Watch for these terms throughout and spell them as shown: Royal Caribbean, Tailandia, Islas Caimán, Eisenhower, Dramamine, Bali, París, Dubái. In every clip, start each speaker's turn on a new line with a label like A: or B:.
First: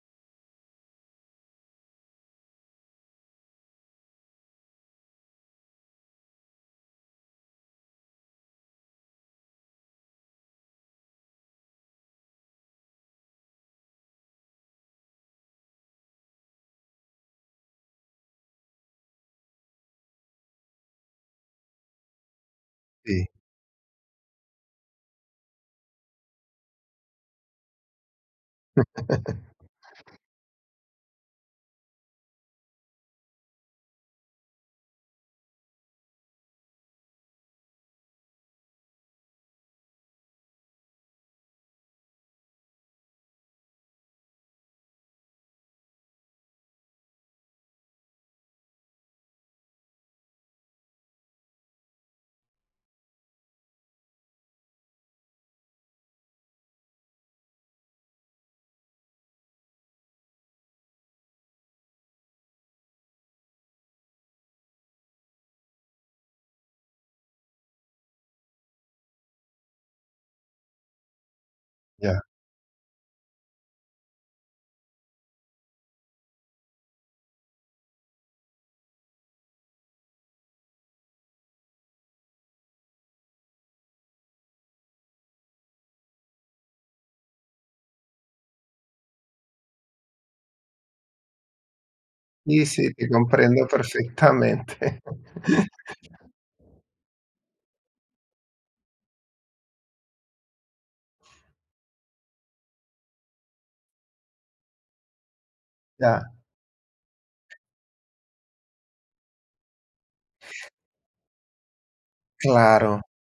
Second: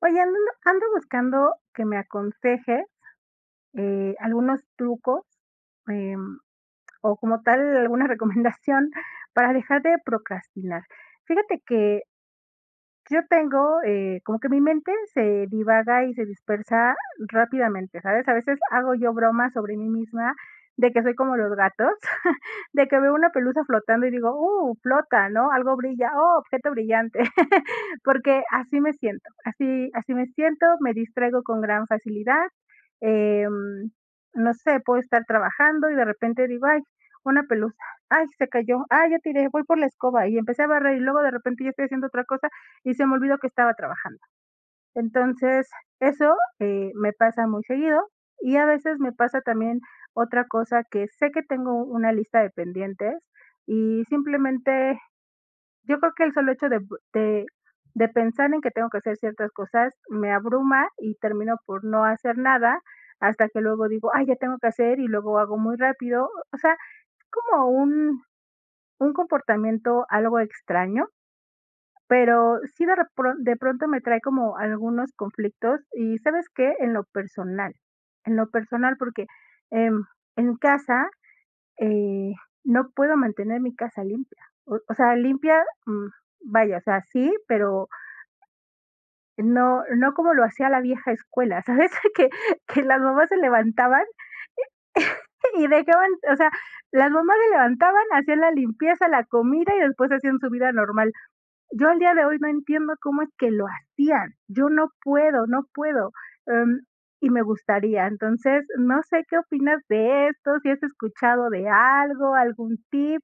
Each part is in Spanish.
A: Oye, ando buscando que me aconseje algunos trucos, em, o como tal alguna recomendación para dejar de procrastinar. Fíjate que yo tengo, como que mi mente se divaga y se dispersa rápidamente, ¿sabes? A veces hago yo bromas sobre mí misma de que soy como los gatos, de que veo
B: Sí,
A: una pelusa flotando y digo, flota, ¿no? Algo brilla, oh, objeto brillante, porque así me siento, así, así me siento, me distraigo con gran facilidad, em, no sé, puedo estar trabajando y de repente digo, ay, una pelusa, ay, se cayó, ay, ya tiré, voy por la escoba y empecé a barrer y luego de repente ya estoy haciendo otra cosa y se me olvidó que estaba trabajando. Entonces, eso me pasa muy seguido y a veces me pasa también otra cosa que sé que tengo una lista de pendientes y simplemente yo creo que el solo hecho de, de pensar en que tengo que hacer ciertas cosas me abruma y termino por no hacer nada hasta que luego digo, ay, ya tengo que hacer y luego hago muy rápido. O sea, como un comportamiento algo extraño
B: ya.
A: pero sí de pronto me trae como algunos conflictos y, ¿sabes qué? En lo personal, porque, em, en casa, eh, no puedo mantener mi casa limpia. O sea, limpia, vaya, o sea, sí, pero no como lo hacía la vieja escuela, ¿sabes?
B: Sì,
A: Que
B: sí,
A: las
B: te
A: mamás se
B: comprendo
A: levantaban
B: perfectamente.
A: y dejaban o sea, las mamás se levantaban, hacían la limpieza, la comida y después hacían su vida normal. Yo al día de hoy no entiendo cómo es que lo hacían. Yo no puedo, no puedo.
B: Ya,
A: Em, y me gustaría. Entonces, no sé qué opinas de esto, si has escuchado de algo, algún
B: claro.
A: tip,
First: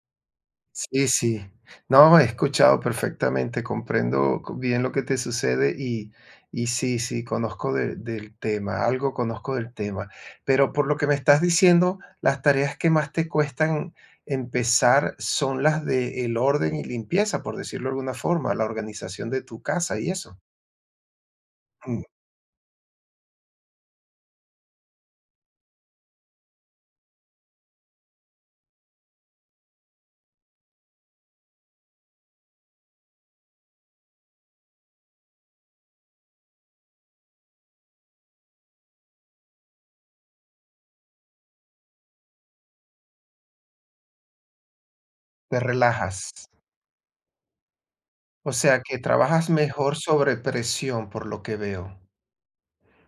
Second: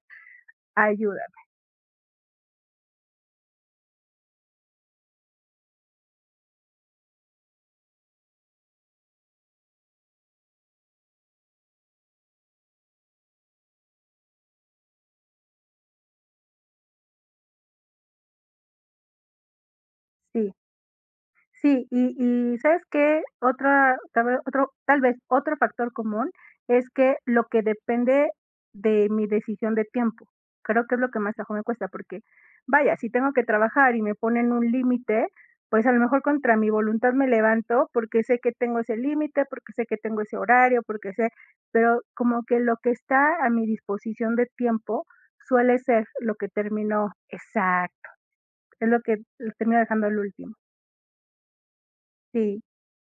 B: Sí,
A: ayuda.
B: sí. No, he escuchado perfectamente, comprendo co bien lo que te sucede y conozco de del tema, algo conozco del tema. Pero por lo que me estás diciendo, las tareas que más te cuestan empezar son las de el orden y limpieza, por decirlo de alguna forma, la organización de tu casa y eso.
A: Sí. Sí,
B: Mm,
A: y ¿sabes qué? Otra tal vez otro factor común es que lo que depende de mi decisión de tiempo. Creo que es lo que más trabajo me cuesta, porque vaya, si tengo que trabajar y me ponen un límite, pues a lo mejor contra mi voluntad me levanto, porque sé que tengo ese límite, porque sé que tengo ese horario, porque sé pero como que lo que está a mi disposición de tiempo
B: Te
A: suele ser lo
B: relajas.
A: que termino exacto,
B: O sea,
A: es
B: que
A: lo que
B: trabajas
A: termino
B: mejor
A: dejando al
B: sobre
A: último.
B: presión, por lo que veo.
A: Sí.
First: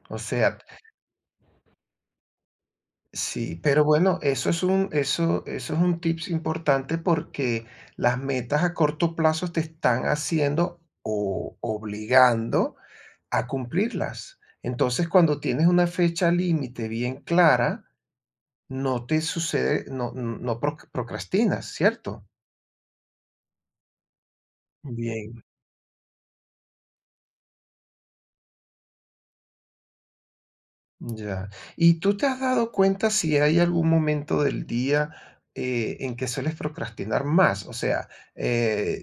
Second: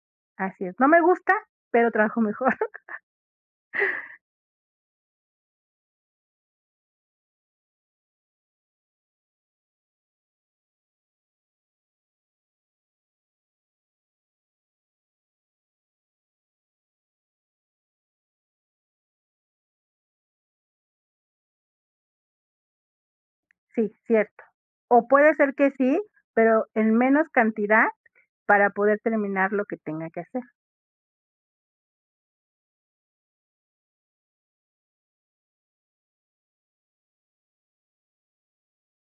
B: O sea,
A: Así es. No me gusta, pero trabajo mejor.
B: sí, pero bueno, eso es un tips importante porque las metas a corto plazo te están haciendo o obligando a cumplirlas. Entonces, cuando tienes una fecha límite bien clara, no te sucede, no, procrastinas, ¿cierto?
A: Sí, cierto. O puede
B: Bien.
A: ser que sí, pero en menos cantidad para poder terminar lo que tenga que hacer.
B: Ya. ¿Y tú te has dado cuenta si hay algún momento del día en que sueles procrastinar más? O sea, eh,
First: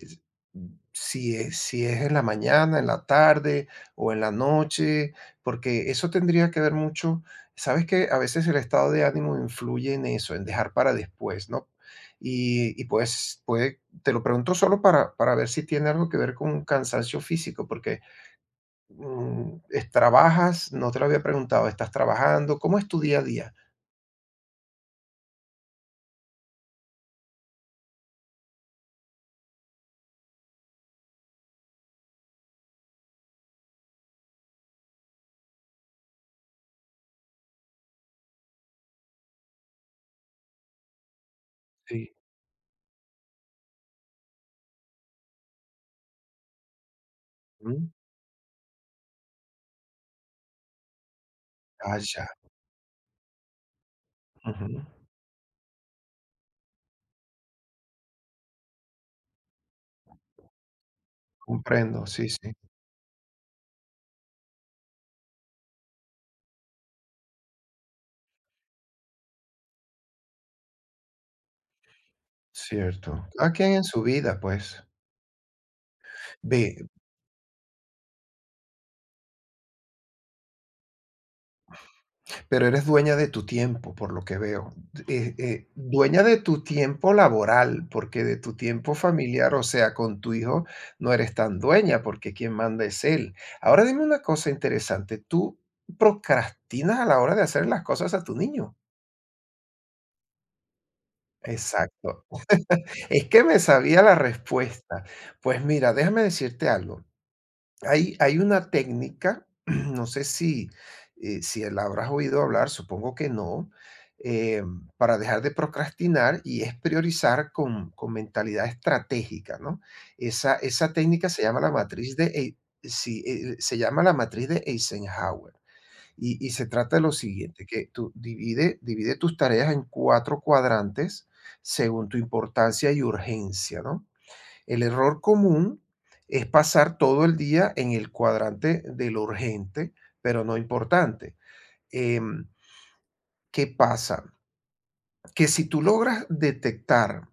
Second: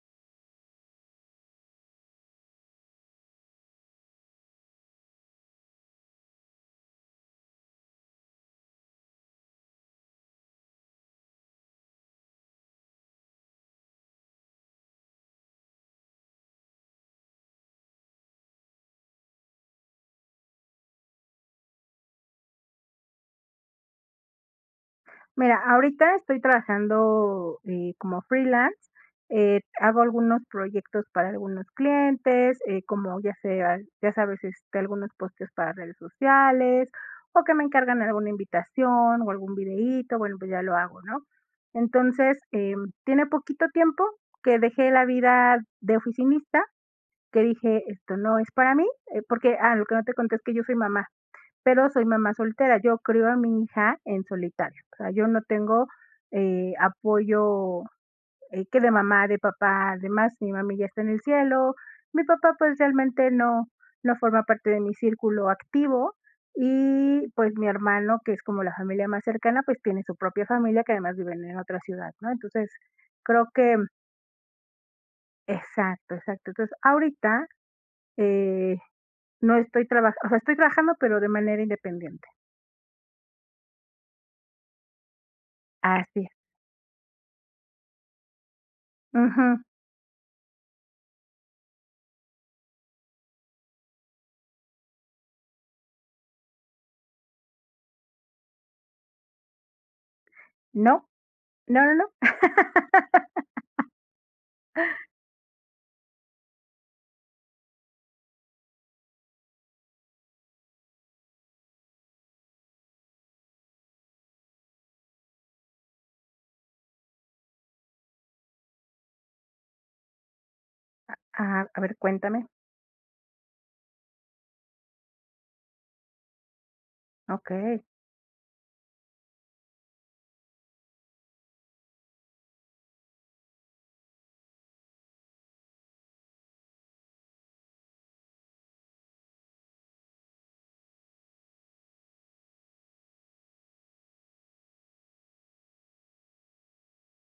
B: si es, en la mañana, en la tarde o en la noche, porque eso tendría que ver mucho. Sabes que a veces el estado de ánimo influye en eso, en dejar para después, ¿no? Y pues, te lo pregunto solo para ver si tiene algo que ver con un cansancio físico, porque Mm, es ¿trabajas? No te lo había preguntado, ¿estás trabajando? ¿Cómo es tu día a día?
A: Mira, ahorita estoy trabajando, como freelance, hago algunos proyectos para algunos clientes, como ya sabes, este, algunos posteos para redes sociales, o que me encargan alguna invitación, o algún videíto, bueno, pues ya lo hago, ¿no?
B: Sí.
A: Entonces, tiene poquito tiempo que dejé la vida de oficinista, que dije:
B: Ujú.
A: "Esto no es para mí", porque lo que no te conté es que yo soy mamá pero
B: Ah,
A: soy
B: ya.
A: mamá soltera. Yo crío a mi hija en
B: Ujú.
A: solitario. O sea, yo no tengo apoyo que de mamá, de papá, además mi mami ya está en el cielo.
B: Comprendo,
A: Mi
B: sí, sí,
A: papá pues realmente no, no forma parte de mi círculo activo. Y pues mi hermano, que es como la familia más cercana, pues tiene su propia familia que además viven en otra ciudad, ¿no? Entonces,
B: cierto.
A: creo
B: Cada quien
A: que,
B: en su vida, pues.
A: exacto, exacto. Entonces,
B: Ve,
A: ahorita eh, no estoy trabajando, o sea, estoy trabajando, pero de manera independiente.
B: pero eres dueña de tu tiempo, por lo que veo.
A: Así
B: Dueña
A: es.
B: de tu tiempo laboral, porque de tu tiempo familiar,
A: Ujú.
B: o sea, con tu hijo, no eres tan dueña, porque quien manda es él. Ahora dime una cosa interesante, ¿tú procrastinas a la hora de hacer las cosas a tu niño?
A: No, no, no,
B: Exacto.
A: no.
B: Es que me sabía la respuesta. Pues mira, déjame decirte algo. Hay una técnica, no sé si la habrás oído hablar, supongo que no, eh, para dejar de procrastinar y es priorizar con mentalidad estratégica, ¿no? Esa técnica se llama
A: Ah,
B: la
A: a ver,
B: matriz de,
A: cuéntame.
B: Ei- sí, se llama la matriz de Eisenhower. Y se trata de lo siguiente,
A: Okey.
B: que tú divide tus tareas en cuatro cuadrantes según tu importancia y urgencia, ¿no? El error común es pasar todo el día en el cuadrante de lo urgente, pero no importante. Em, ¿Qué pasa? Que si tú logras detectar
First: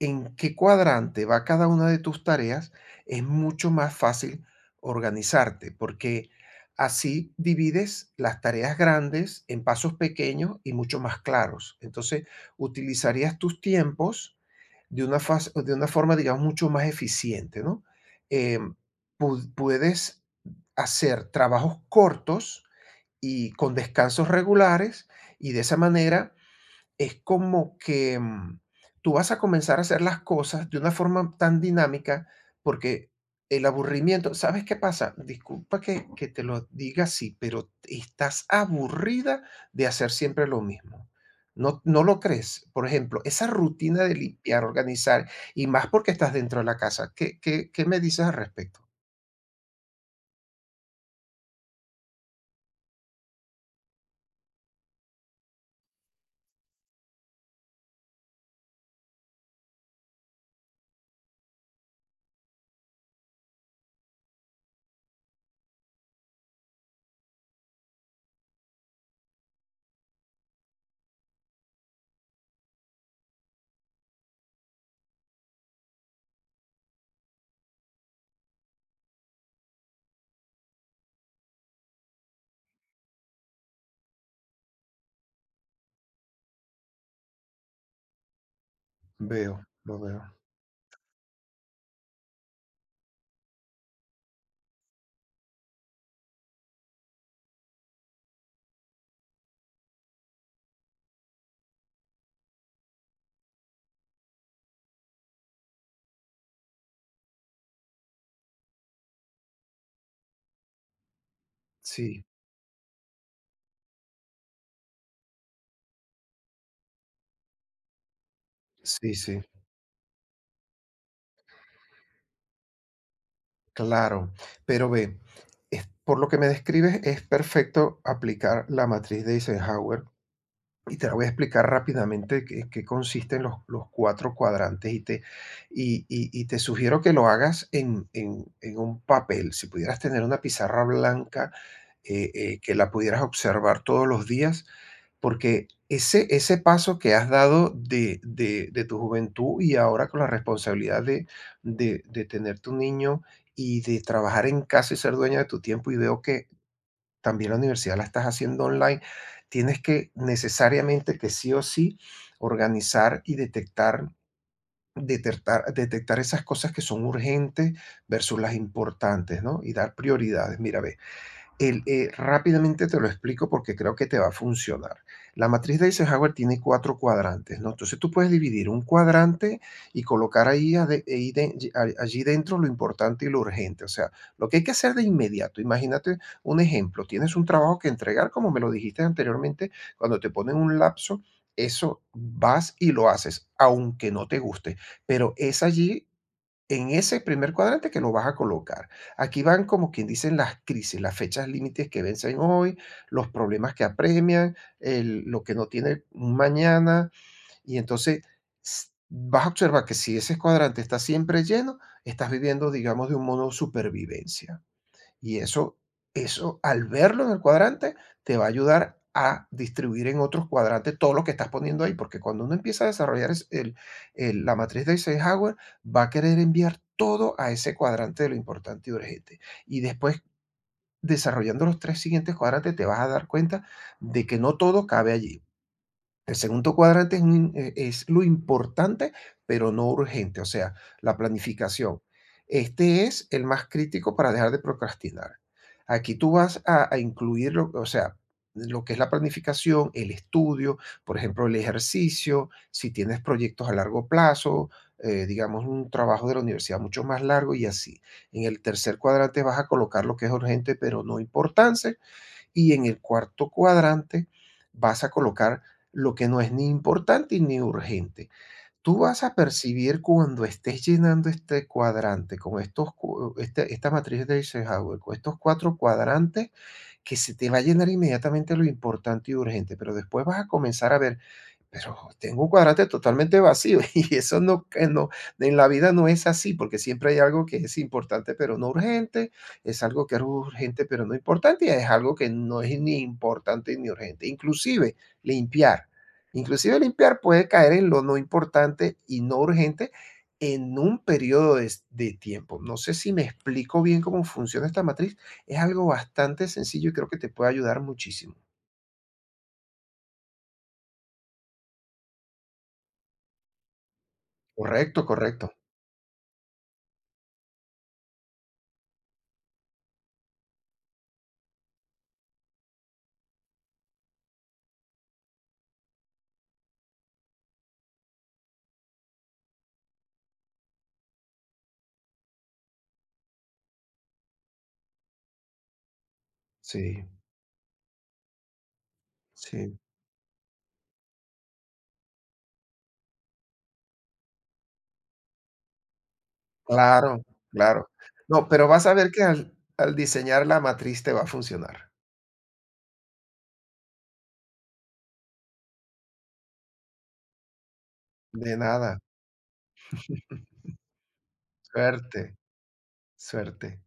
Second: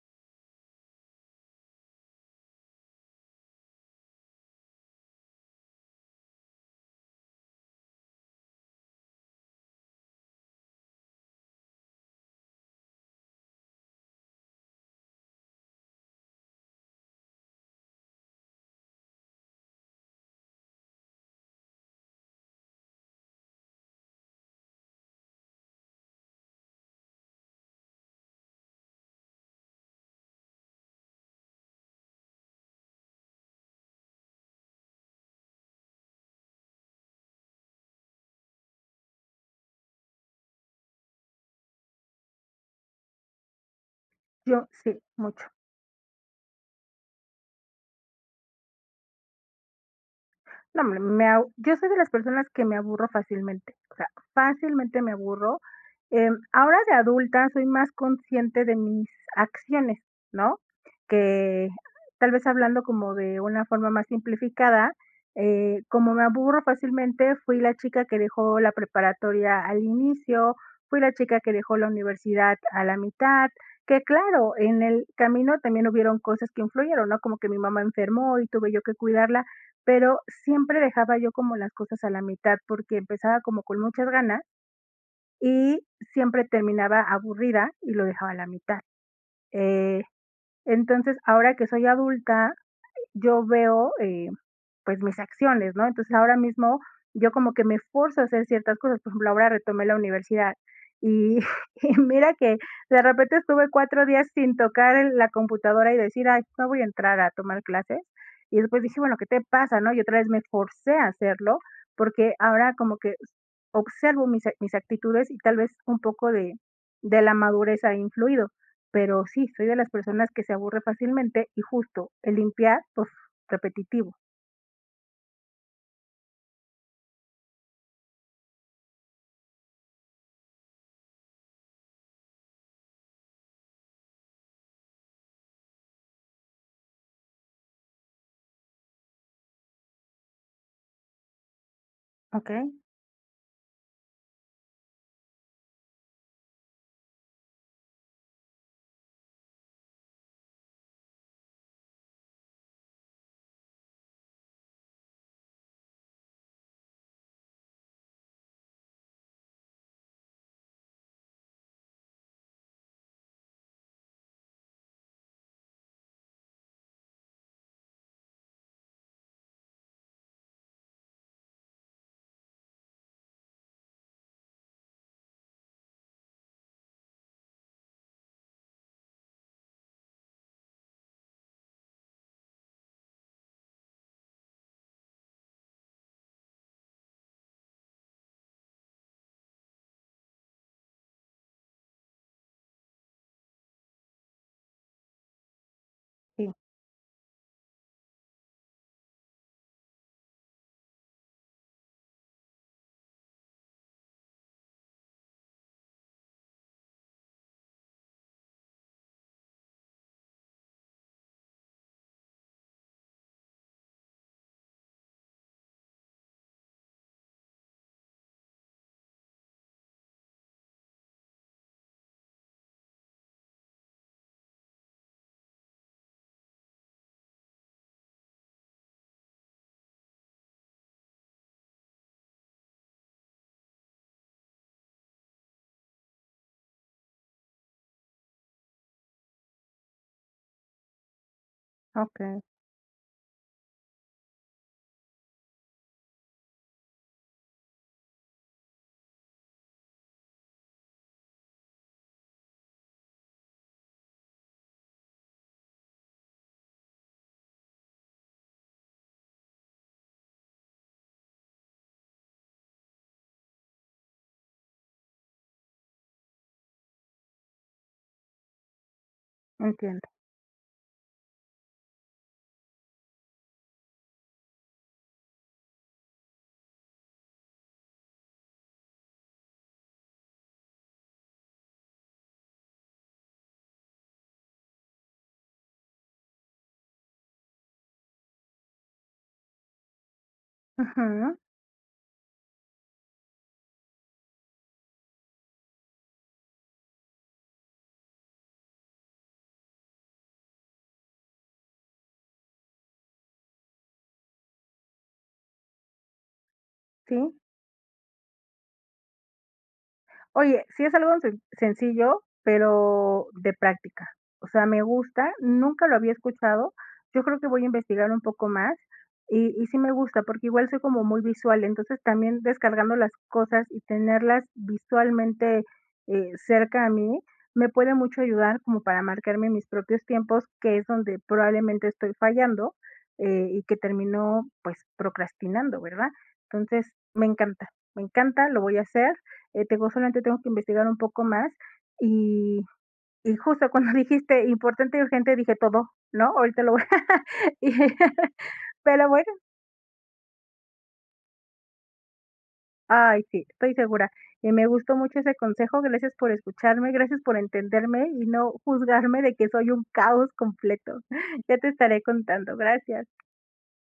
B: en qué cuadrante va cada una de tus tareas, es mucho más fácil organizarte, porque así divides las tareas grandes en pasos pequeños y mucho más claros. Entonces, utilizarías tus tiempos de una forma, digamos, mucho más eficiente, ¿no? Eh, Puedes hacer trabajos cortos y con descansos regulares y de esa manera es como que, tú vas a comenzar a hacer las cosas de una forma tan dinámica, porque el aburrimiento, ¿sabes qué pasa? Disculpa que te lo diga así, pero estás aburrida de hacer siempre lo mismo. ¿No, no lo crees? Por ejemplo, esa rutina de limpiar,
A: Yo sí,
B: organizar,
A: mucho.
B: y más porque estás dentro de la casa. ¿¿Qué me dices al respecto?
A: No, hombre, me abu yo soy de las personas que me aburro fácilmente, o sea, fácilmente me aburro. Ahora de adulta soy más consciente de mis acciones, ¿no? Que tal vez hablando como de una forma más simplificada, como me aburro fácilmente, fui la chica que dejó la preparatoria al inicio, fui la chica que dejó la universidad a la mitad, que claro, en el camino también hubieron cosas que influyeron, ¿no? Como que mi mamá enfermó y tuve yo que cuidarla, pero siempre dejaba yo como las cosas a la mitad, porque empezaba como con muchas ganas y siempre terminaba aburrida y lo dejaba a la mitad.
B: Veo, lo
A: Eh,
B: veo.
A: entonces, ahora que soy adulta, yo veo, pues mis acciones, ¿no? Entonces ahora mismo yo como que me forzo a hacer ciertas cosas, por ejemplo, ahora retomé la universidad y, y mira que de repente estuve 4 días sin tocar la computadora y decir, ay, no voy a entrar a tomar clases. Y después dije, bueno, ¿qué te pasa, no? Y otra vez me forcé a hacerlo
B: Sí,
A: porque ahora como que observo mis actitudes y tal vez un poco de la madurez ha influido.
B: sí,
A: Pero
B: sí.
A: sí, soy de las personas que se aburre fácilmente y justo el limpiar, pues repetitivo.
B: Claro, pero ve, por lo que me describes es perfecto aplicar la matriz de Eisenhower y te la voy a explicar rápidamente qué consisten los cuatro cuadrantes y y te sugiero que lo hagas en un papel. Si pudieras tener una pizarra blanca,
A: Ok.
B: que la pudieras observar todos los días, porque ese paso que has dado de tu juventud y ahora con la responsabilidad de tener tu niño y de trabajar en casa y ser dueña de tu tiempo, y veo que también la universidad la estás haciendo online, tienes que necesariamente que sí o sí organizar y detectar, detectar, detectar esas cosas que son urgentes versus las importantes, ¿no? Y dar prioridades. Mira, ve, rápidamente te lo explico porque creo que te va a funcionar. La matriz de Eisenhower tiene cuatro cuadrantes, ¿no? Entonces tú puedes dividir un cuadrante y colocar ahí, ade- ahí de- a- allí dentro lo importante y lo urgente, o sea, lo que hay que hacer de inmediato. Imagínate un ejemplo, tienes un trabajo que entregar, como me lo dijiste anteriormente, cuando te ponen un lapso, eso vas y lo haces, aunque no te guste, pero es allí
A: Sí,
B: en ese primer cuadrante que lo vas a colocar. Aquí van como quien dicen las crisis, las fechas límites que vencen hoy, los problemas que apremian, lo que no tiene un mañana, y entonces vas a observar que si ese cuadrante está siempre lleno, estás viviendo, digamos, de un modo supervivencia. Y eso al verlo en el cuadrante te va a ayudar a distribuir en otros cuadrantes todo lo que estás poniendo ahí, porque cuando uno empieza a desarrollar la matriz de Eisenhower, va a querer enviar todo a ese cuadrante de lo importante y urgente. Y después, desarrollando los tres siguientes cuadrantes, te vas a dar cuenta de que no todo cabe allí. El segundo cuadrante es lo importante, pero no urgente, o sea, la planificación.
A: okey,
B: Este es el más crítico para dejar de procrastinar. Aquí tú vas a incluir, o sea, lo que es la planificación, el estudio, por ejemplo, el ejercicio, si tienes proyectos a largo plazo, digamos, un trabajo de la universidad mucho más largo y así. En el tercer cuadrante vas a colocar lo que es urgente, pero no importante, y en el cuarto cuadrante vas a colocar lo que no es ni importante ni urgente. Tú vas a percibir
A: entiendo.
B: cuando estés llenando este cuadrante con esta matriz de Eisenhower, con estos cuatro cuadrantes, que se te va a llenar inmediatamente lo importante y urgente, pero después vas a comenzar a ver pero tengo un cuadrante totalmente vacío y eso no, que no, en la vida no es así, porque siempre hay algo que es importante pero no urgente, es algo que es urgente pero no
A: Ujú,
B: importante y es algo que no es ni importante ni urgente, limpiar, inclusive limpiar puede caer en lo no importante y no urgente en un periodo de tiempo. No sé si me explico bien cómo funciona esta matriz, es algo bastante sencillo y creo que
A: sí.
B: te puede ayudar muchísimo.
A: Oye, sí es algo sencillo, pero de práctica. O sea, me
B: Correcto,
A: gusta,
B: correcto.
A: nunca lo había escuchado. Yo creo que voy a investigar un poco más y sí me gusta, porque igual soy como muy visual, entonces también descargando las cosas y tenerlas visualmente, cerca a mí, me puede mucho ayudar como para marcarme mis propios tiempos, que es donde probablemente estoy fallando, y que termino, pues, procrastinando, ¿verdad? Entonces,
B: Sí,
A: me encanta, lo voy a hacer.
B: sí.
A: Tengo que investigar un poco más y y justo cuando dijiste importante y urgente dije todo, ¿no? Ahorita lo voy
B: Claro,
A: a y
B: claro. No, pero vas a
A: pero
B: ver que
A: bueno,
B: al diseñar la matriz te va a funcionar.
A: ay, sí, estoy segura. Y me gustó mucho ese consejo, gracias por escucharme, gracias por entenderme y no
B: De nada.
A: juzgarme de que soy un caos completo. Ya te estaré
B: Suerte,
A: contando, gracias.
B: suerte.